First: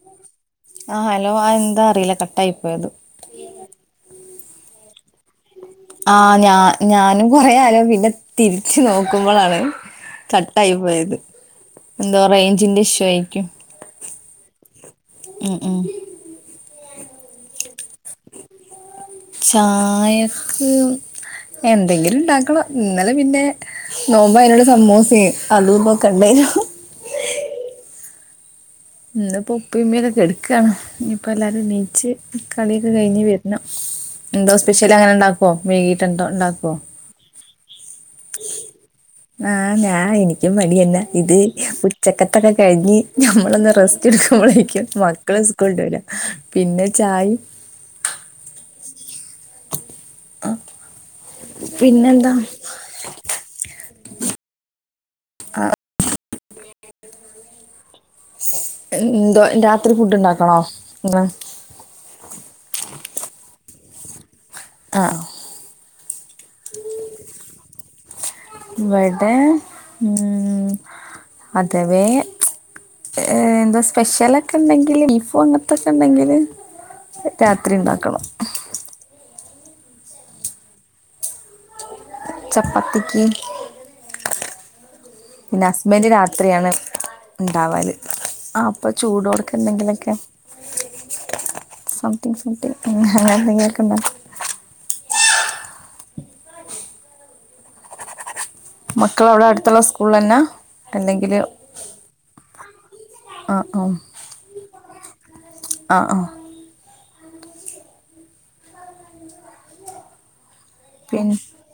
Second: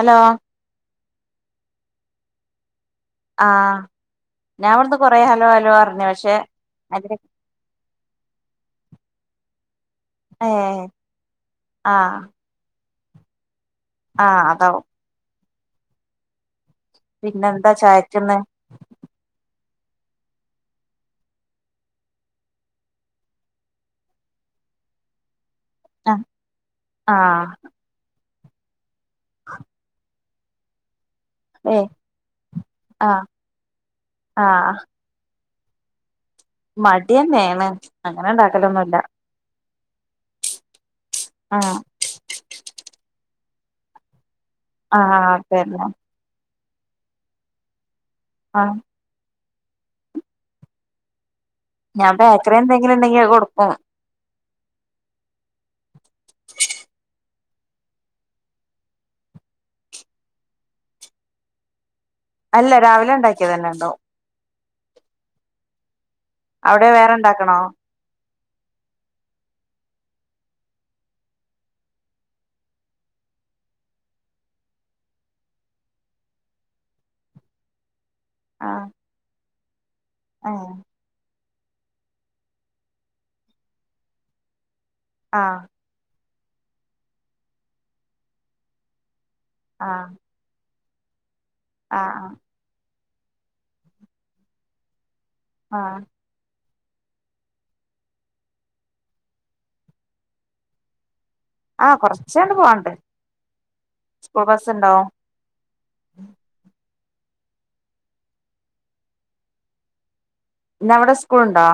Hello ആഹ് hello ആ എന്താ അറീല കട്ടായി പോയത് ആഹ് ഞാൻ ഇവിടുന്ന് കൊറേ ഹലോ ഹലോ പറഞ്ഞു ആ പക്ഷെ ഞ അതിന് ഞാനും കൊറെ അലോ പിന്നെ തിരിച്ച് നോക്കുമ്പളാണ് കട്ടായി ഏഹ് പോയ്ത് എന്തോ റേഞ്ചിന്റെ ഇഷു ആയിക്യും ആ അതാവും ഉം ഉം പിന്നെന്താ ചായക്കന്ന് ചായക്ക് എന്തെങ്കിലും ഇണ്ടാക്കണം ഇന്നലെ പിന്നെ നോമ്പായീനോണ്ട് സമ്മൂസേ അതും ആഹ് പകണ്ടരും ആഹ് ഇന്ന്പ്പോ ഉപ്പിംമ്മിംഒക്കൊ കെട്ക്കാണ് ഇ പ്പം എല്ലാരും ഏഹ് ണീച്ച് കളിയൊക്കെ കഴിഞ്ഞ് ആഹ് വര്ണം എന്തോ സ്പെഷ്യലങ്ങനെണ്ടാ ക്കോ വൈകീട്ടെന്തോ മടിന്നെണ് അങ്ങനെണ്ടാക്കലൊന്നുല്ല ആ ഞാൻ എനിക്കും മടിയന്നെ ഇത് ആഹ് ഉച്ചക്കത്തൊക്കെ കഴിഞ്ഞ് ഞമ്മളൊന്ന് റെസ്റ്റ് എ ക്കുമ്പളേക്കും ആഹ് മക്കള് സ്കൂൾട്ട് അതന്നെ വെരാ പിന്നെ ചായിം ആ അ ഞാൻ ബേക്കറി എന്തെങ്കിലുണ്ടെങ്കി അത് കൊട്ക്കും ആ എന്തോ രാത്രി ഫുഡ്ണ്ടാക്കണോ അല്ല രാവിലെ ഇണ്ടാക്കിയതന്നെ ഇണ്ടാവും അ ആ അവിടെ വേറെണ്ടാക്കണോ ഇവിടെ ഉം അഥവേ ഏഹ് എന്താ സ്പെഷ്യലൊക്കെ ഉണ്ടെങ്കില് ബീഫും അങ്ങനത്തൊക്കെ ഉണ്ടെങ്കില് രാത്രിണ്ടാക്കണം ആഹ് ആഹ് ചാപ്പാത്തിക്ക് ആഹ് പിന്നെ ഹസ്ബെന്റ് രാത്രിയാണ് ഉണ്ടാവല് അപ്പോ ചൂടോട ആഹ് കെത്തെങ്കിലൊക്കെ ആഹ് ആഹ് സംതിങ് സംതിങ് ഉം [unintelligible] ആഹ് മക്കലവിടെ അടുത്തുള്ള സ്കൂള് ലല്ല അല്ലെങ്കില് ആഹ് കൊറച്ചണ്ട് പോവണ്ട് ആ ആ സ്കൂൾ ബസ്സു ഉണ്ടാവും ആ ആ ഇന്ന എവിടെ സ്കൂൾുണ്ടോ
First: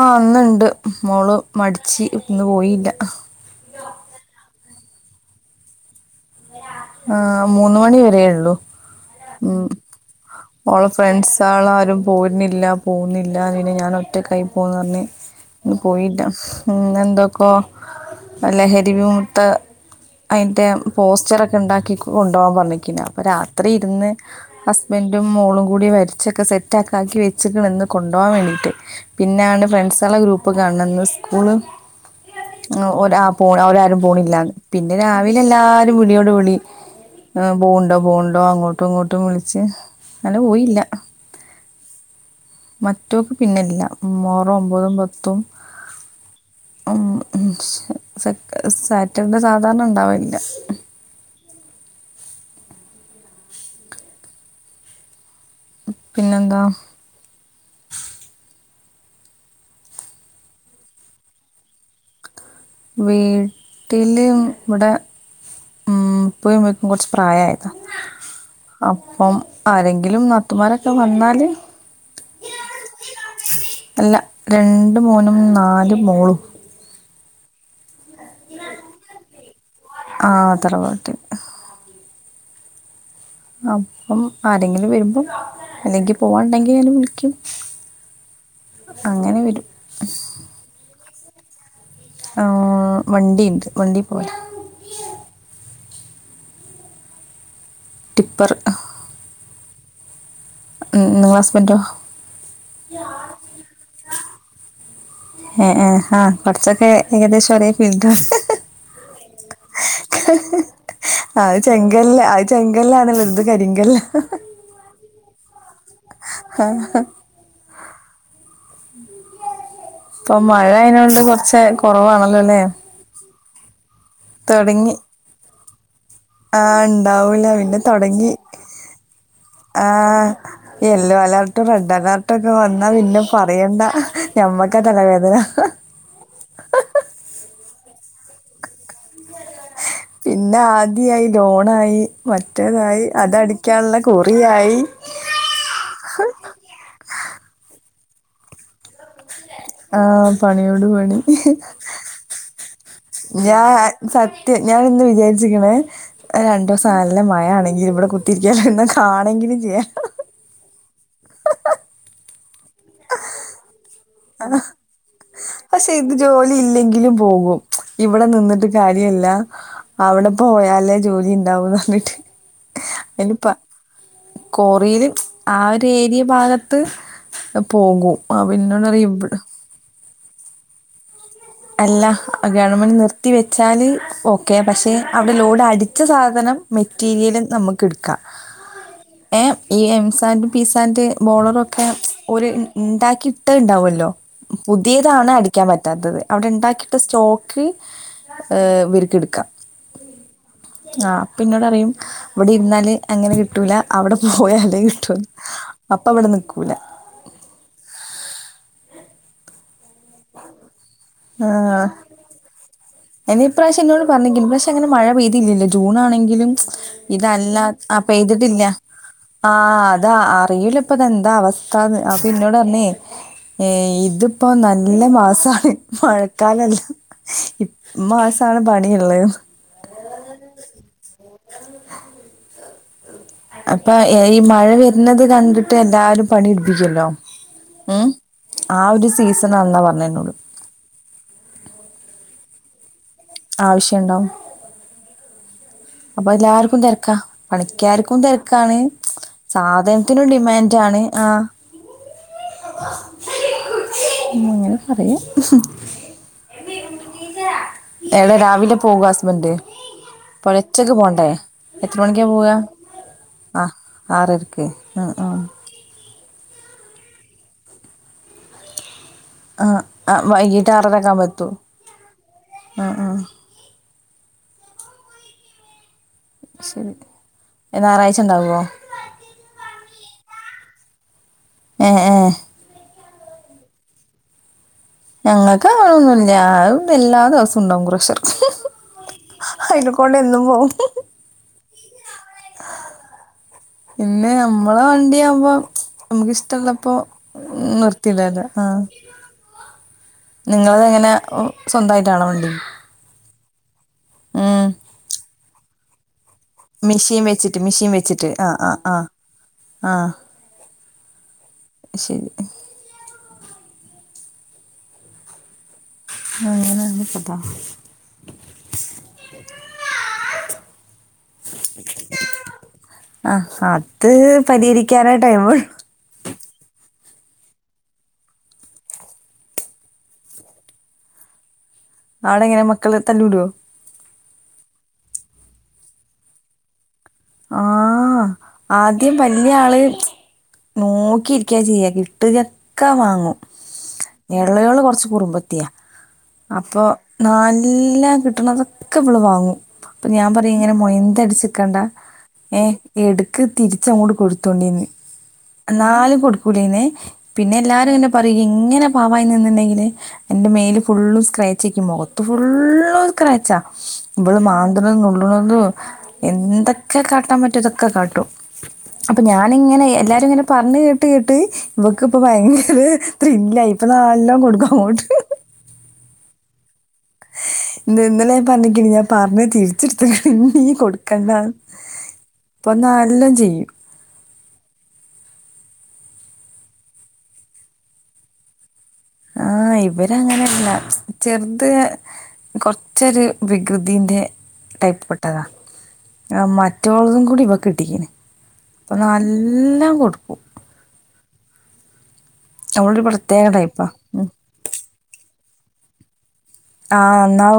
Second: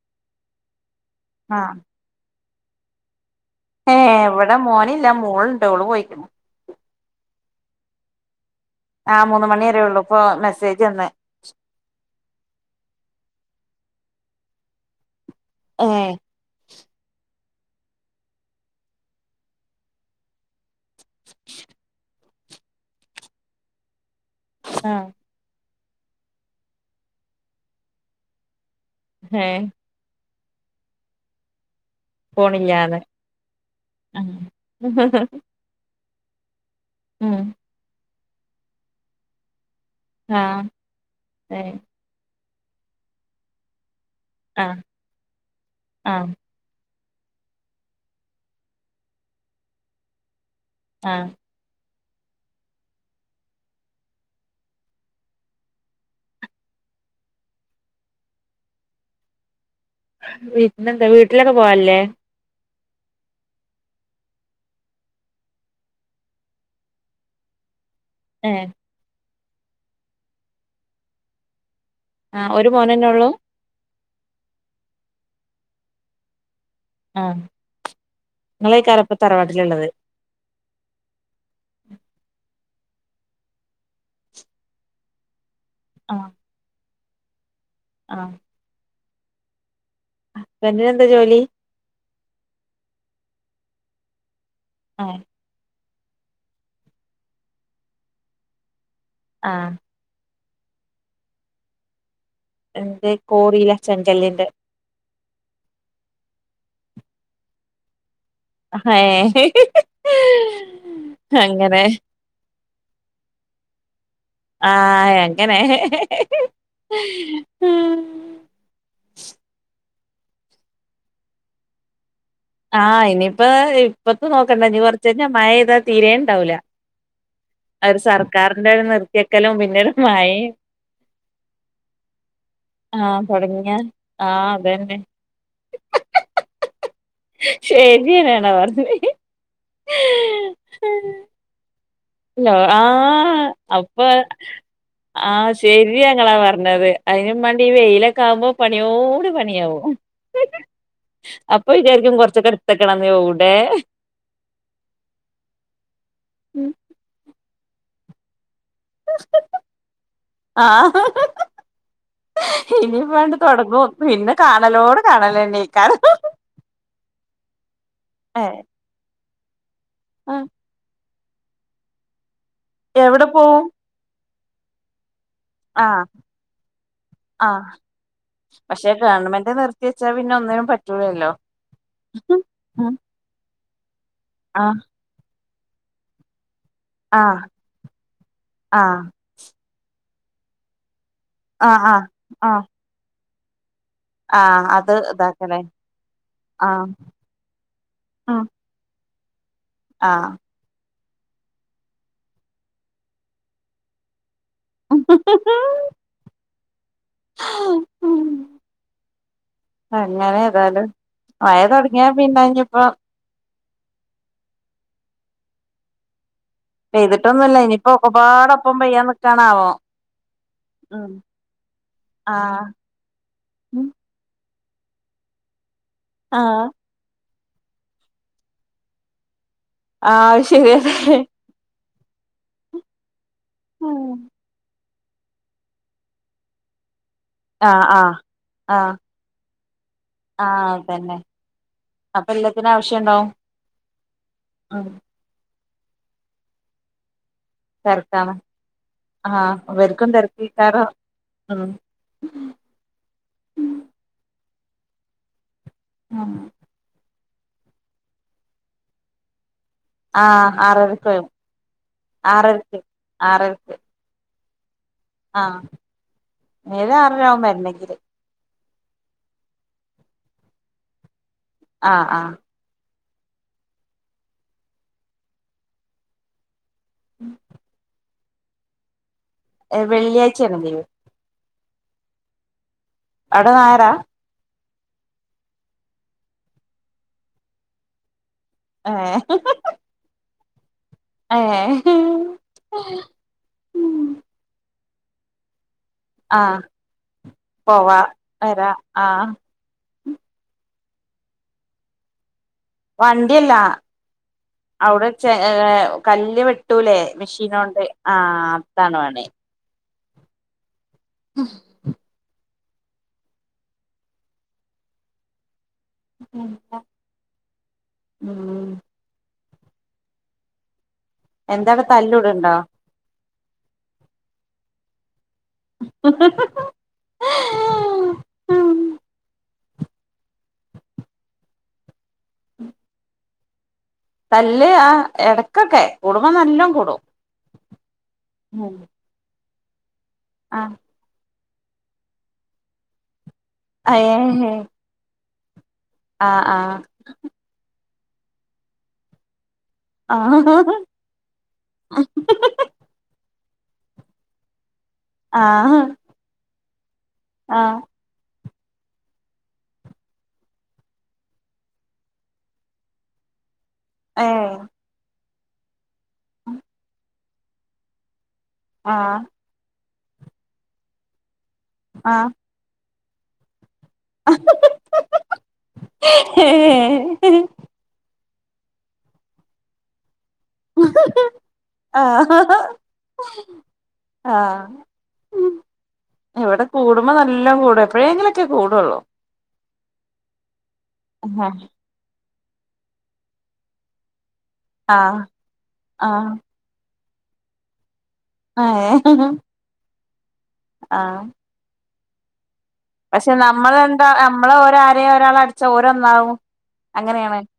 ആഹ അന്നുണ്ട് മോള് ആഹ് മടച്ച് ഇന്ന് പോയില്ല ഏ ഇവിടെ മോന ഇല്ല മുകളൾുണ്ടോള് പോയിക്കുന്നു ആ് മൂന്ന മണി വരേ ഉള്ളൂ ആ മൂന്ന് മണി ഉം വരേ ഉള്ളൂ ഇപ്പൊ ഓള മെസ്സേജ് വന്ന് ഫ്രണ്ട്സ് ആള്ളാരും പോരുന്നില്ല പോകുന്നില്ല ഞാൻ ഒറ്റ കയി പോകന്ന് പറഞ്ഞ് ഇന്ന് ഏ പോയില്ല ന്നെന്തൊക്കോ ലഹരിവിമുക്ത അതിന്റെ പോസ്റ്ററൊക്കെ ഉണ്ടാക്കിക്കും കൊണ്ടോൻ പറഞ്ഞിരിക്കുന്നു അപ്പോൾ രാത്രി ഇരുന്ന് ആ ഹസ്ബൻഡും മോളും കൂടി വരച്ചൊക്കെ സെറ്റാക്കാക്കി വെച്ച്ക്ണ് ഇന്ന് കൊണ്ടാ വേണ്ടീട്ട് ഏ പിന്നാണ് ഫ്രണ്ട്സള് ഗ്രൂപ്പ് ഇപ്പൊ കാണന്ന് സ്കൂള് പോണില്ലാന്ന് ഒ രാ പോ ഒരാരും ആ പോണില്ലന്ന് പിന്നെ രാവിലെ എല്ലാരും വിളിയോട് വിളി ഉം പോണ്ടോ പോണ്ടോ അങ്ങോട്ടും ഇങ്ങോട്ടും വിളിച്ച് അന ആ പോയില്ല ഏ ഏ മറ്റോക്ക് പിന്നെല്ല മോറും ആ ഒമ്പതും പത്തും ആ ഉം സെ സാറ്റർഡേ സാധാരണ ഉണ്ടാവില്ല ആ പിന്നെന്താ വീട്ടിലെന്താ വീട്ടിലൊക്കെ പോവല്ലേ വീട്ടില് ഇവിടെ ഉം ഉപ്പയും ഉമ്മക്കും കുറച്ച് പ്രായമായതാ ഏ അപ്പം ആരെങ്കിലും നാത്തുമാരൊക്കെ വന്നാല് ആ ഒരു മോനന്നൊള്ളൂ അല്ല രണ്ട് മോനും നാലും മോളും ആ ഇങ്ങളേക്കരംപ്പ തറവാട്ടില്ള്ളത് തറവാട്ടി അപ്പം ആരെങ്കിലും വരുമ്പോ അല്ലെങ്കി പോവാണ്ടെങ്കിൽ അലും വിളിക്കും ആഹ് അങ്ങനെ വരും ന്താ ജോലി ആഹ് വണ്ടിയിണ്ട് വണ്ടി പോയതാ ആ ടിപ്പറ് ആഹ് ഉം നിങ്ങളെ ഹസ്ബൻ്റൊ എന്തേ കോറിലാ ചെങ്കല്ലിന്റെ ഏഹ് ഏഹ് ആഹ് കൊറ്ച്ചൊക്കെ ഏകദേശം ഒരേ ഫീൽഡാ ഏഹ് [inaudible] [inaudible] അത് ചെങ്കല്ല അത് ചെങ്കല്ലാണല്ലോലെ ഇത് കരിങ്കല്ലാ ആഹ എങ്ങനെ ഉം [unintelligible] ഇപ്പൊ മഴ അതിനോണ്ട് കുറച്ച് കുറവാണ് ആഹ് ഇനിയിപ്പ ഇപ്പത്ത നോക്കണ്ട നീ തൊടങ്ങി കുറച്ച് കഴിഞ്ഞ മഴ ഇത തീര ഉണ്ടാവല ആ ഇണ്ടാവൂല പിന്നെ ഒരു തൊടങ്ങി സർക്കാരിന്റെ ഒരു നിർത്തിക്കലും പിന്നെ ആ ഒരു മായ യെല്ലോ അലേർട്ടും റെഡ് അലേർട്ട ഒക്കെ വന്നാ ആഹ് പിന്നെ തൊടങ്ങിയ പറയണ്ട ആഹ് ഞമ്മക്കാ അതന്നെ തലവേദന [unintelligible] ശരിനണ പറഞ്ഞഞ്ഞേ പിന്നെ ആദ്യ ആായി ലോണായി ല്ലോ മറ്റേതായി ആഹ അതടിക്കാനുള്ള അപ്പൊ കുറിയായി ആ ശെരി ങ്ങളാ പറഞ്ഞത് അതിനന് വേണ്ടി വെയിലെക്കാവുമ്പോ പണിയോ പണിയാവോ ആ പണിയോട് പണി. അപ്പൊ വിചാരിക്കും കൊറച്ചൊക്കെ എടുത്തക്കണംന്ന് ഇവിടെ ഞാാനിന്ന് വിചാരിച്ചരിക്കണ രണ്ട ഉം ദിവസം ആ നല്ല മഴ ആണെങ്കിലിൽ ഇവിടെ കുത്തിരിക്കോ ഇന്നെ കാണെങ്കിലും ചെയ്യാം ഇനി വേണ്ട തുൊടങ്ങുന്നു പിന്നെ കാണലോട് കാണല പക്ഷെ ഇത് ജോലി ഇല്ലെങ്കിലും പോകും ഇവിടെ ഏഹ് നിന്നിട്ട് കാര്യല്ല അവിടെ ആഹ് പോയാലേ ജോലി ഉണ്ടാവുംന്ന് പറഞ്ഞിട്ട് എവിടെ പോവും കൊറയിലും ആ ഒരു ആഹ് ഏരിയ ഭാഗത്ത് ആഹ് പോകും ആ പിന്നോണ്ടറിയ ഇ പിെ ഒന്നിനും പറ്റൂല്ലോ അല്ല ഗവൺമെന്റ് നിർത്തി വെച്ചാല് ഓക്കെ ആഹ് പക്ഷെ അവിടെ ലോഡ് ഒരു അടിച്ച സാധനം ആഹ് മെറ്റീരിയലും നമുക്ക്െടുക്കാം ആഹ് ഏ ഈ എംസൻററ് പിസാറ് ബോളറൊക്കെ ആഹ് ആഹ് ഒരു ആഹ് ഉണ്ടാക്കി ഇട്ട ഉണ്ടാവല്ലോ ആഹ് അത് പുതിയതാണ് ഇതാക്കലേ അടിക്കാൻ പറ്റാത്തത് അവിടെ ആഹ് ഉണ്ടാക്കിട്ട സ്റ്റോക്ക് ഇവർക്ക് എടുക്കാം ആഹ ആഹ് അപ്പന്നോട് അറിയും ഇവിടെ ഇരുന്നാല് അങ്ങനെ കിട്ടൂല അവിടെ പോയല്ലേ കിട്ടൂന്ന് അപ്പ അവിടെ നിക്കൂല അങ്ങനെ ഏതായാലും വയ തുൊടങ്ങിയാ പിന്നെഞ്ഞപ്പോ ഇനി പ്രാവശ്യ എന്നോട് പറഞ്ഞിില്ല പക്ഷെ അനെ മഴ പെയ്തില്ലില്ല ജൂണ ആണെങ്കിലും പെയ്തിട്ടൊന്നുല്ല ഇതല്ല ഇനിയിപ്പോ അപ്പൊെയ്തിട്ടില്ല ഒക്കപ്പാടൊപ്പം പെയ്യാൻ ആഹ നിക്കാണാവോ അതാ അറിയിൂല ഉം ഇപ്പതെന്താ അവസ്ഥ അപ്പൊ പിന്നോട ആഹ് തന്നെ ഏ ഇത് ഇപ്പൊ നല്ല മാസമാണ് ആഹ് മഴക്കാലല്ല മാസമാണ് പണിയള്ളത് ആഹ് ശരിയ അപ്പൊ ഈ മഴ വരുന്നത് കണ്ടിട്ട് എല്ലാരും പണി പിടിപ്പിക്കല്ലോ ആഹ് ഉം ആഹ് ആ ഒരു സീസൺാന്നാ പറഞ്ഞ ആഹ അതന്നെ അപ്പൊ എല്ലാത്തിന ആവശ്യ ആവശ്യുണ്ടാവ അപ്പൊ എല്ലാർക്കും തിരക്കാ പണിക്കാർക്കും തിരക്കാണ് ആഹ് ഇവർക്കും സാധനത്തിനും ഡിമാൻഡ തിരക്കേക്കാരം ആാണ് ആ മയാണ് പറാരുക ആഹ എടെ രാവിലെ പോകും ഹസ്ബന്ഡ് ആഹ ആ ഉച്ചയ്ക്ക് പോകണ്ടേ എത്ര മണിക്കാണ് പോവുക ആ ആറരക്ക് ആറരക്ക് ഓക്കെ ആ ആ നേരെ അറവുമ്പരുന്നെങ്കില് ആ വൈകീട്ട് ആറരക്കെ ആവ പത്തൂ ആഹ ആഹ ആ ആ ശരി ഞായറാഴ്ച ഉണ്ടാവുമോ വെള്ളിയാഴ്ചയാണല്ലൈവ ആ ആ അട നായരാ ഞങ്ങൾക്ക് ആണൊന്നുംില്ല ഞണ്ട് എല്ലാ ദിവസം ഉണ്ടാവുംക്രഷർ ആ ഓ ഏ പിന്നെ നമ്മളെ വണ്ടിയ ആകുമ്പോ ആഹ് നമുക്ക്ഷ്ടമുള്ളപ്പോ പോവാ നിർത്തില്ല അല്ലെ ആ വരാ ആഹ് നിങ്ങളത് എങ്ങനെ സ്വന്തമായിട്ടാണോ വണ്ടി വണ്ടിയല്ലാ ഉം അവിടെഏ കല് വട്ടൂലേ മിഷീൻ വെച്ചിട്ട് മെഷീനോണ്ട് ആ അതാണ വേണേ ആ ശരി അങ്ങനെ പ ഉം എന്താവി തല്ലടണ്ടോ ആ അത് പരിഹരിക്കാനായിട്ട് ആ നടെ എങ്ങനെ മക്കൾ തല്ലൂടവോ തല്ല് ആ ഇടക്കൊക്കെ കൂടുമ്പോ നല്ലും കൂടും ആ ആദ്യം വല്ിയ ആള് ആഹ് നോക്കി ചെയ്യ കിട്ടുകക്കെ വാങ്ങും ഏഹ് ഇളകള് കൊറച്ച് കുറ്പ ആഹ് അപ്പൊ നല്ല കിട്ടണതൊക്കെ ഇള് വാങ്ങും അപ്പൊ ഞാൻ ആഹ് പറയാ ഇങ്ങനെ മൊയന്ത അടിച്ചക്കണ്ട ഏഏ എക്ക് തിരിച്ച അങ്ങോട്ട് കൊടുത്തോണ്ടിന്ന് ആഹ് ആഹ് നാലും കൊടുക്കൂലന്നേ പിന്നെ ആഹ് എല്ലാരുംങ്ങെ പറയുകയും എങ്ങനെ പാാവായി നിന്നിണ്ടെങ്കില് എന്റെ മേല് ഫുുള്ളും സ്ക്രാച്ചക്കും മുഖത്ത് ഫുുള്ളും സ്ക്രാച്ചാ ഇള് ഏഹ് മാന്ത നുള്ളത എന്തൊക്കെ കാട്ടാൻ പറ്റും ഇതൊക്കെ കാട്ടും അപ്പൊ ആഹ് ഞാാനിങ്ങനെ എല്ലാരും ഇങ്ങനെ പറഞ്ഞു കേട്ട് കേട്ട് ഇവക്ക ഇപ്പ ആഹ് ഭയങ്കര ഇത്ര ഇല്ല ഇപ്പൊ നല്ലാം കൊടുക്കും അങ്ങോട്ട് ഏഹ് ഇ ഇന്നലെ ൻ പറഞ്ഞക്ക ഞാൻ പറഞ്ഞ തിരിച്ചെടുത്ത പിണ്ടീ കൊടുക്കണ്ട ആഹ് ഇപ്പൊ നല്ലാം ചെയ്യും ആ എവിടെ കൂടുമ്പോ നല്ല കൂടും എപ്പോഴേെങ്കിലുംൊക്കെ കൂടുള്ളോ ആ ഇവര അങ്ങനെല്ല ചെറുത് കുറച്ചൊരു വികൃതിന്റെ ടൈപ്പ് ആഹ് പട്ടതാ ആഹ് മറ്റളതും കൂടി ഇപ്പൊ കിട്ടിക്കെ അപ്പം ഏഹ് നല്ലാം കൊടുക്കും ആഹ് അവളൊരു പക്ഷെ പ്രത്യേക ടൈപ്പാ നമ്മളെന്താ ഉം. നമ്മള്രരഒരാൾ അടച്ച ഓരോന്നാവും ആ എന്നന്നാവ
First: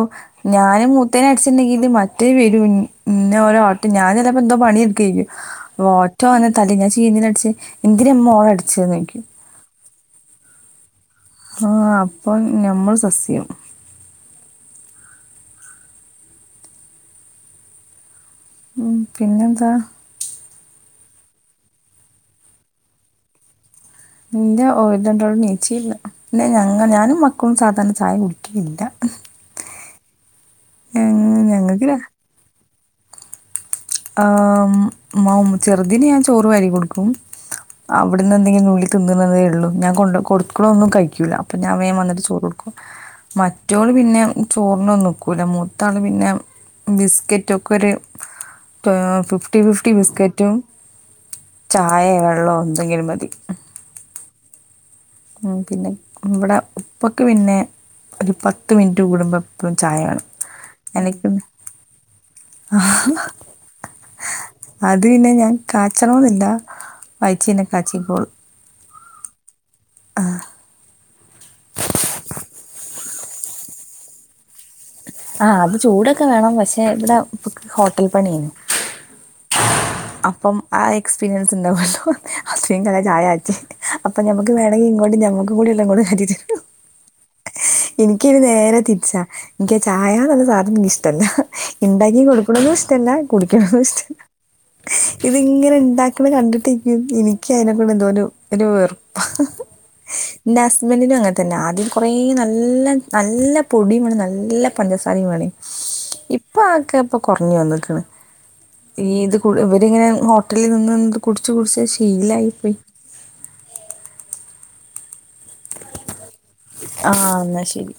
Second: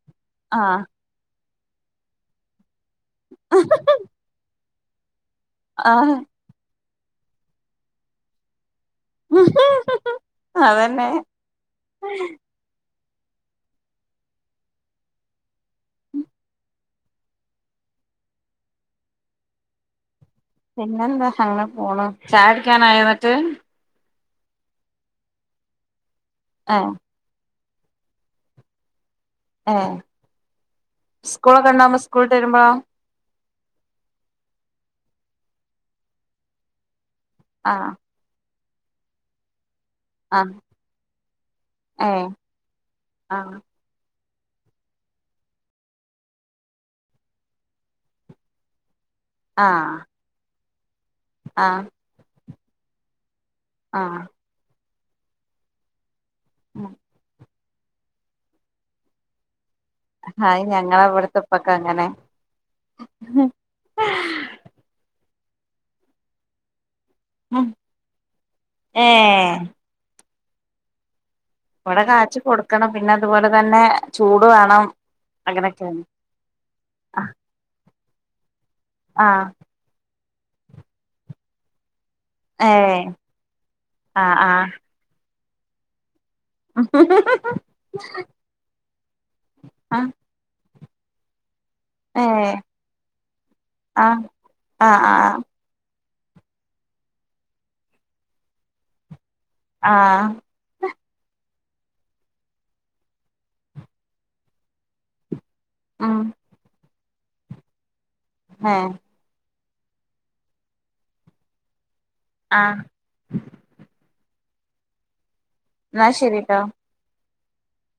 ഞാന് മൂത്തേന അടിച്ചിട്ടുണ്ടെങ്കില് മറ്റേ വരും പിന്നെ ഓോ ഓട്ടോ ഞാൻ ചിലപ്പോ എന്തോ പണിയെടുക്കയിരിക്കും ആഹ് ഓട്ടോ വന്നൽ തലേ എന്തിന അട എന്തിനമ്മ ഓള അടിച്ച നോു അതന്നെ ആ അപ്പൊ ഞമ്മൾ സസ്യം ഉം ഉം പിന്നെന്താ പിന്നെന്താ അങ്ങനെ പോണ ചായാടിക്കാനായോന്നിട്ട് നിന്റെ ഒരു രണ്ടോളം േച്ചിയില്ല പിന്ന ഞങ്ങ ഏഹ് ഞാനും മക്കളും സാധാരണ ചായ കുടിക്കുകല്ല ഏ ഞങ്ങ- സ്കൂളൊക്കെ ഞങ്ങൾക്ക് ഉണ്ടാവുമ്പോ സ്കൂളിട്ട് വരുമ്പോഴാ ആ മ ചെറുതീന് ഞാൻ ചോറ് വരി കൊടുക്കും ആഹ് അവിടുന്ന് എന്തെങ്കിലും ന തിന്നുന്നതേ ഉള്ളൂ കൊ ആഹ് കൊടുത്തക്കളൊന്നും കഴിക്കൂല്ല അപ്പൊ ഞാൻ വന്നിട്ട് ഏഹ് ചോറ് കൊടുക്കും ആഹ് മറ്റോള് പിന്നെ ചോറിനൊന്നും നിൽക്കൂല്ല മൂത്താള് പിന്നെ ബിസ്ക്കറ്റൊക്കെ ഒരു ഫിഫ്റ്റി ഫിഫ്റ്റി ആഹ് ബിസ്ക്കറ്റും ചായ വെള്ളം എന്തെങ്കിലും മതി ആ ഉം പിന്നെ ഇവിടെ ഉപ്പക്ക് പിന്നെ ഒരു പത്ത് മിനിറ്റ് കൂടുമ്പോ അപ്പം ചായ വേണം അത് ഞങ്ങളെ എനിക്ക് ഇവിടുത്തെ ഉപ്പക്ക് അങ്ങനെ ആഹ അത് പിന്നെ ഞാൻ കാച്ചണോന്നില്ല വായ്ച്ന്നെ കാച്ചിക്കോളും ഏഹ് അഹ് ഇവടെ കാച്ചി കൊട്ക്കണം പിന്നെ അതുപോലെ തന്നെ ചൂ ആഹ് അത് ചൂടൊക്കെ വേണം പക്ഷെ വിടെ ഹുക് ഹോട്ടൽ പണീഞ്ഞി ആഹ് അപ്പം ആഹ് എക്സ്പീരിയൻസ് ണ്ടാവോല്ലോ അഹ് സേം തന്നെ ഏഹ് ചായാചു അപ്പൊ ആഹ് ഞമ്മക്ക് ആഹ് വേണങ്കി ഇങ്ങോട്ടും ഞമ്മക്ക് കൂടിള്ളെ ങ്ങോട്ട് എത്തിചെരു ഇൻക്കിത് നേരെ തിരിച്ചാ ഇൻക്ക് ആഹ് ചായ ന്ന്ള്ള സാധന ഇൻക്ക് ഇഷ്ടല്ല ഇണ്ടാക്കി ഏഹ് കൊടുക്ണതു ഇഷ്ടല്ല കുടിക്ണതു ഇഷ്ടല്ല. ആഹ് ആഹ് ആഹ് ഇതിങ്ങനെ ണ്ടാക് [unintelligible] കണ്ടിട്ടി ക് ഇനിക്ക് അയ്നൊക്കെ എന്തോരൂ ഒരു വെ ആഹ് ഇന്റെ ഹസ്ബൻഡിനും അങ്ങൻ തന്നെ ആദ്യം കൊറേ കുറ നല് ഇല്ലം നല്ല പൊടിയും വേണം നല്ല പഞ്ചസാരയും വേണേൻ. ഉം ഇപ്പൊ ആക്ക് ഇപ്പൊ കൊർഞ്ഞു വന്നിക്ണ്. ഏഹ് ഈ ഇത് കു ഇവരിങ്ങനെ ഹോട്ടലിൽ നിന്ന്ന്ന് കുടിച്ചു കുടിച്ച് ഷ് ശീലായിപോയി ആഹ് ന്നാ ശരി ആഹ് ന്നാ ശരി